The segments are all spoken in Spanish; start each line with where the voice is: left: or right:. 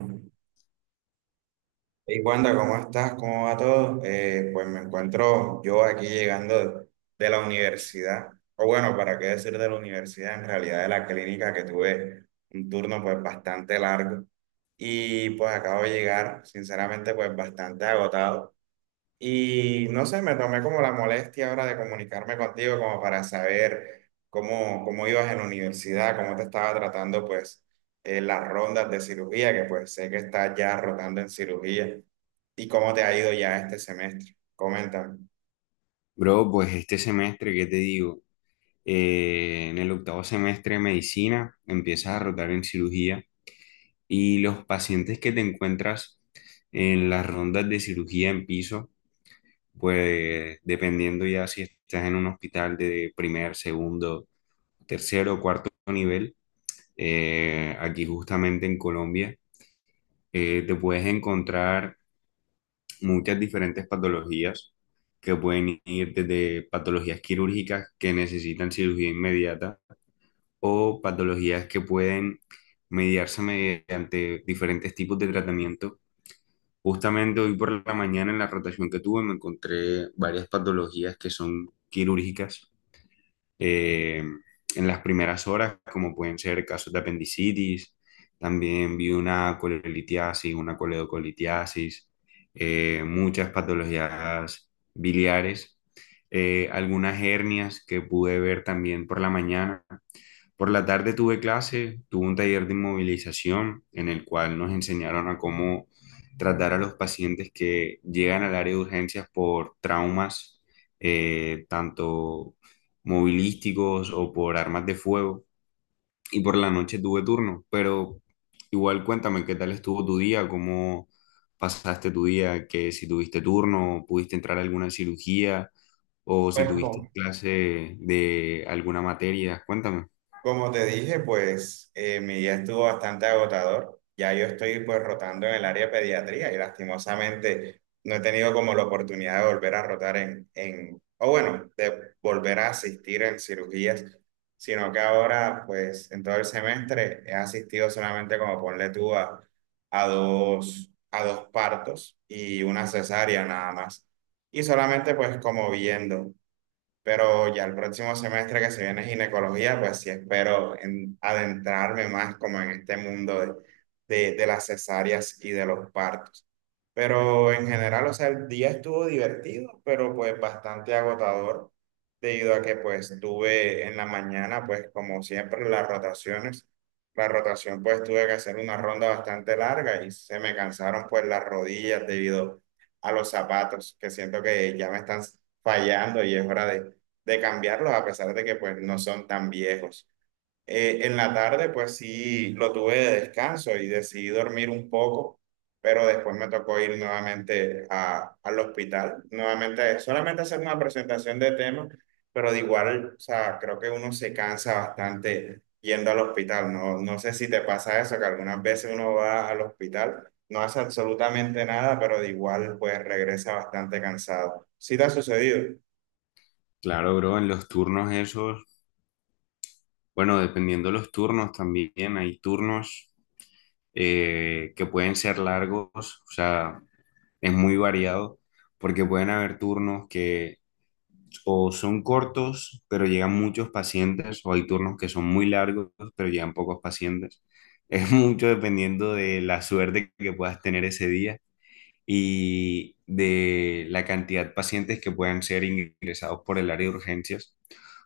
right: Hey Wanda, ¿cómo estás? ¿Cómo va todo? Pues me encuentro yo aquí llegando de la universidad, o bueno, para qué decir de la universidad, en realidad de la clínica que tuve un turno pues bastante largo y pues acabo de llegar, sinceramente pues bastante agotado. Y no sé, me tomé como la molestia ahora de comunicarme contigo como para saber cómo ibas en la universidad, cómo te estaba tratando pues las rondas de cirugía, que pues sé que estás ya rotando en cirugía, y cómo te ha ido ya este semestre. Coméntame.
left: Bro, pues este semestre, ¿qué te digo? En el octavo semestre de medicina empiezas a rotar en cirugía y los pacientes que te encuentras en las rondas de cirugía en piso, pues dependiendo ya si estás en un hospital de primer, segundo, tercero o cuarto nivel, aquí justamente en Colombia, te puedes encontrar muchas diferentes patologías que pueden ir desde patologías quirúrgicas que necesitan cirugía inmediata o patologías que pueden mediarse mediante diferentes tipos de tratamiento. Justamente hoy por la mañana en la rotación que tuve me encontré varias patologías que son quirúrgicas eh, en las primeras horas, como pueden ser casos de apendicitis. También vi una colelitiasis, una coledocolitiasis, muchas patologías biliares, algunas hernias que pude ver también por la mañana. Por la tarde tuve clase, tuve un taller de inmovilización en el cual nos enseñaron a cómo tratar a los pacientes que llegan al área de urgencias por traumas, tanto movilísticos o por armas de fuego. Y por la noche tuve turno, pero igual cuéntame qué tal estuvo tu día, cómo pasaste tu día, que si tuviste turno, pudiste entrar a alguna cirugía o si
right: Pues,
left: tuviste clase de alguna materia, cuéntame.
right: como te dije, pues mi día estuvo bastante agotador. Ya yo estoy pues rotando en el área de pediatría y lastimosamente no he tenido como la oportunidad de volver a rotar en o bueno, de volver a asistir en cirugías, sino que ahora pues en todo el semestre he asistido solamente como ponle tú a dos partos y una cesárea nada más. Y solamente pues como viendo. Pero ya el próximo semestre que se viene ginecología, pues sí espero adentrarme más como en este mundo de las cesáreas y de los partos. Pero en general, o sea, el día estuvo divertido, pero pues bastante agotador, debido a que pues tuve en la mañana, pues como siempre, las rotaciones. La rotación pues tuve que hacer una ronda bastante larga y se me cansaron pues las rodillas debido a los zapatos, que siento que ya me están fallando y es hora de cambiarlos a pesar de que pues no son tan viejos. En la tarde pues sí lo tuve de descanso y decidí dormir un poco, pero después me tocó ir nuevamente al hospital, nuevamente solamente hacer una presentación de temas, pero de igual, o sea, creo que uno se cansa bastante yendo al hospital. No, no sé si te pasa eso, que algunas veces uno va al hospital, no hace absolutamente nada, pero de igual pues regresa bastante cansado. ¿Sí te ha sucedido?
left: Claro, bro, en los turnos esos, bueno, dependiendo de los turnos también, hay turnos que pueden ser largos, o sea, es muy variado, porque pueden haber turnos que o son cortos, pero llegan muchos pacientes, o hay turnos que son muy largos, pero llegan pocos pacientes. Es mucho dependiendo de la suerte que puedas tener ese día, y de la cantidad de pacientes que puedan ser ingresados por el área de urgencias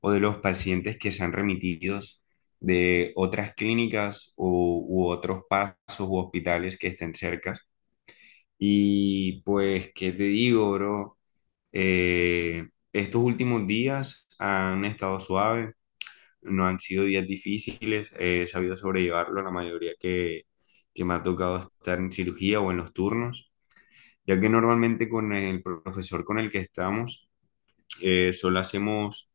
left: o de los pacientes que sean remitidos de otras clínicas u otros pasos u hospitales que estén cerca. Y pues, ¿qué te digo, bro? Estos últimos días han estado suaves, no han sido días difíciles, he sabido sobrellevarlo la mayoría que me ha tocado estar en cirugía o en los turnos ya que normalmente con el profesor con el que estamos, solo hacemos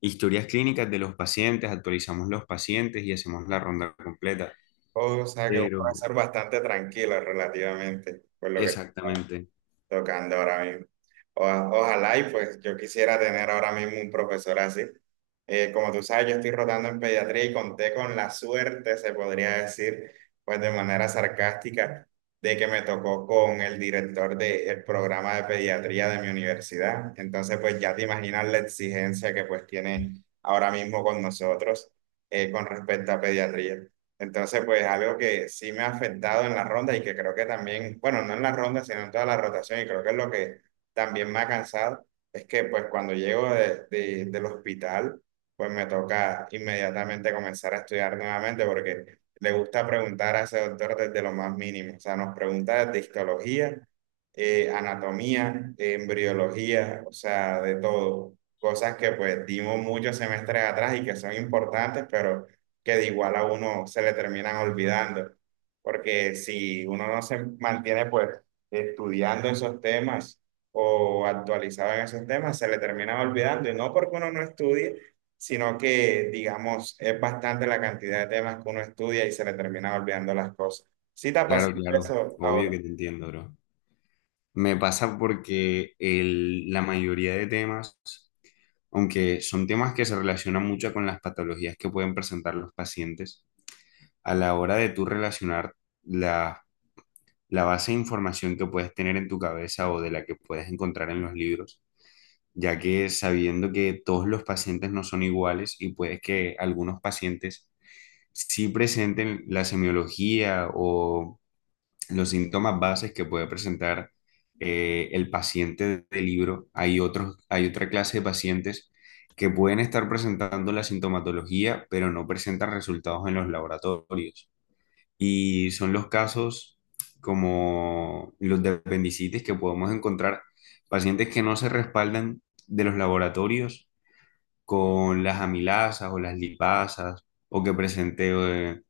left: historias clínicas de los pacientes, actualizamos los pacientes y hacemos la ronda completa.
right: O sea, que un
left: Pero,
right: profesor bastante tranquilo relativamente, pues lo que estoy
left: exactamente,
right: tocando ahora mismo. Ojalá y pues yo quisiera tener ahora mismo un profesor así. Como tú sabes, yo estoy rotando en pediatría y conté con la suerte, se podría decir, pues de manera sarcástica, de que me tocó con el director del programa de pediatría de mi universidad. Entonces, pues ya te imaginas la exigencia que pues tiene ahora mismo con nosotros con respecto a pediatría. Entonces, pues algo que sí me ha afectado en la ronda y que creo que también, bueno, no en la ronda, sino en toda la rotación, y creo que es lo que también me ha cansado, es que pues cuando llego del hospital, pues me toca inmediatamente comenzar a estudiar nuevamente porque le gusta preguntar a ese doctor desde lo más mínimo, o sea, nos pregunta desde histología, anatomía, embriología, o sea, de todo, cosas que pues dimos muchos semestres atrás y que son importantes, pero que de igual a uno se le terminan olvidando, porque si uno no se mantiene pues estudiando esos temas o actualizado en esos temas, se le terminan olvidando, y no porque uno no estudie, sino que, digamos, es bastante la cantidad de temas que uno estudia y se le terminan olvidando las cosas. ¿Sí te ha
left: claro,
right: pasado
left: claro,
right: eso
left: obvio
right: ahora?
left: que te entiendo, bro. Me pasa porque la mayoría de temas, aunque son temas que se relacionan mucho con las patologías que pueden presentar los pacientes, a la hora de tú relacionar las la base de información que puedes tener en tu cabeza o de la que puedes encontrar en los libros, ya que sabiendo que todos los pacientes no son iguales y puede que algunos pacientes sí presenten la semiología o los síntomas bases que puede presentar el paciente del libro, hay otra clase de pacientes que pueden estar presentando la sintomatología, pero no presentan resultados en los laboratorios y son los casos como los de apendicitis que podemos encontrar, pacientes que no se respaldan de los laboratorios con las amilasas o las lipasas o que presente eh,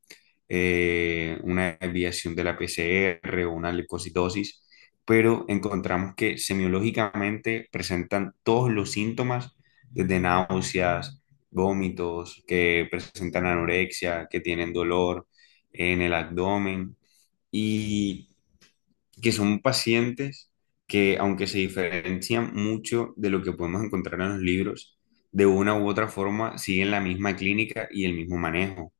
left: una desviación de la PCR o una leucocitosis, pero encontramos que semiológicamente presentan todos los síntomas, desde náuseas, vómitos, que presentan anorexia, que tienen dolor en el abdomen y que son pacientes que, aunque se diferencian mucho de lo que podemos encontrar en los libros, de una u otra forma siguen la misma clínica y el mismo manejo.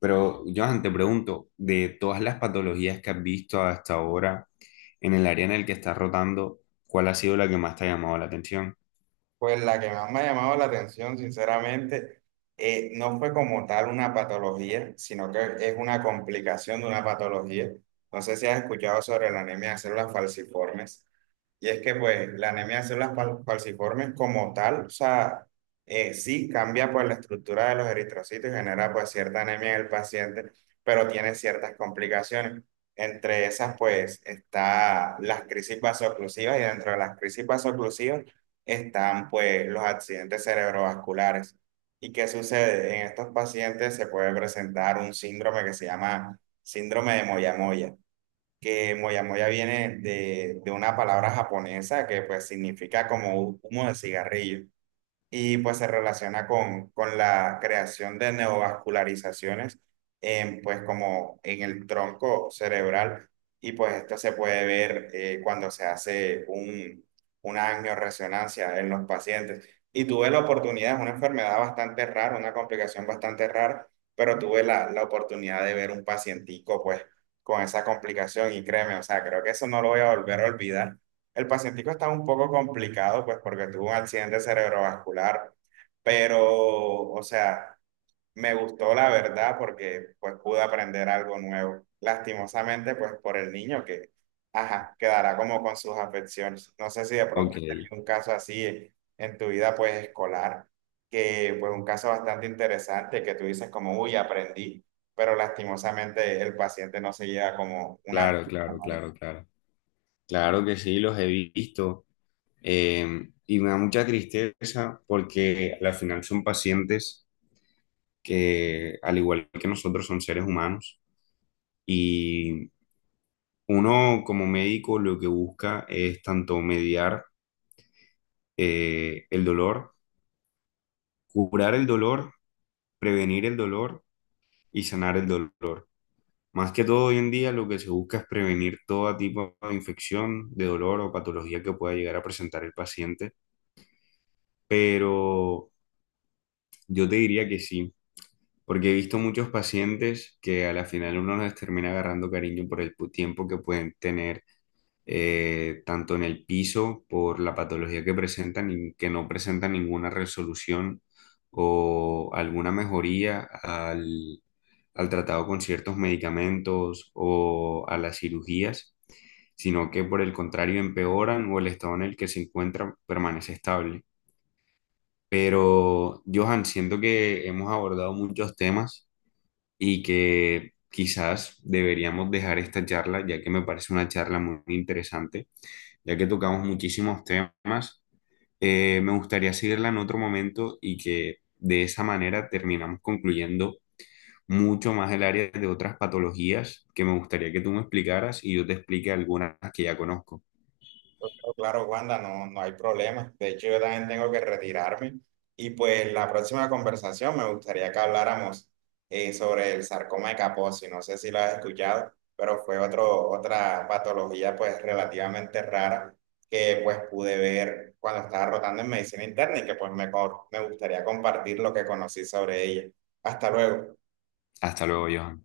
left: Pero, Johan, te pregunto, de todas las patologías que has visto hasta ahora en el área en el que estás rotando, ¿cuál ha sido la que más te ha llamado la atención?
right: Pues la que más me ha llamado la atención, sinceramente, no fue como tal una patología, sino que es una complicación de una patología. No sé si has escuchado sobre la anemia de células falciformes. Y es que pues la anemia de células falciformes como tal, o sea, sí cambia pues la estructura de los eritrocitos y genera pues cierta anemia en el paciente, pero tiene ciertas complicaciones. Entre esas pues está las crisis vasoclusivas y dentro de las crisis vasoclusivas están pues los accidentes cerebrovasculares. ¿Y qué sucede? En estos pacientes se puede presentar un síndrome que se llama síndrome de Moyamoya, que moyamoya viene de una palabra japonesa que pues significa como humo de cigarrillo y pues se relaciona con la creación de neovascularizaciones en, pues como en el tronco cerebral, y pues esto se puede ver cuando se hace una angioresonancia en los pacientes. Y tuve la oportunidad, es una enfermedad bastante rara, una complicación bastante rara, pero tuve la oportunidad de ver un pacientico pues con esa complicación y créeme, o sea, creo que eso no lo voy a volver a olvidar. El pacientico está un poco complicado, pues, porque tuvo un accidente cerebrovascular, pero, o sea, me gustó la verdad porque, pues, pude aprender algo nuevo. Lastimosamente, pues, por el niño que, ajá, quedará como con sus afecciones. No sé si de pronto
left: Ok,
right: has tenido un caso así en tu vida, pues, escolar, que, pues, un caso bastante interesante que tú dices como, uy, aprendí, pero lastimosamente el paciente no se lleva como una.
left: claro, claro, claro, claro. Claro que sí, los he visto. Y me da mucha tristeza porque al final son pacientes que, al igual que nosotros, son seres humanos. Y uno como médico lo que busca es tanto mediar el dolor, curar el dolor, prevenir el dolor y sanar el dolor. Más que todo hoy en día lo que se busca es prevenir todo tipo de infección, de dolor o patología que pueda llegar a presentar el paciente, pero yo te diría que sí, porque he visto muchos pacientes que a la final uno les termina agarrando cariño por el tiempo que pueden tener, tanto en el piso por la patología que presentan y que no presentan ninguna resolución o alguna mejoría al tratado con ciertos medicamentos o a las cirugías, sino que por el contrario empeoran o el estado en el que se encuentran permanece estable. Pero, Johan, siento que hemos abordado muchos temas y que quizás deberíamos dejar esta charla, ya que me parece una charla muy interesante ya que tocamos muchísimos temas. Me gustaría seguirla en otro momento y que de esa manera terminamos concluyendo mucho más el área de otras patologías que me gustaría que tú me explicaras y yo te explique algunas que ya conozco.
right: Claro, claro, Wanda, no, no hay problema. De hecho, yo también tengo que retirarme. Y pues la próxima conversación me gustaría que habláramos sobre el sarcoma de Kaposi. No sé si lo has escuchado, pero fue otra patología pues relativamente rara que pues pude ver cuando estaba rotando en medicina interna y que pues me gustaría compartir lo que conocí sobre ella. Hasta luego.
left: Hasta luego, Johan.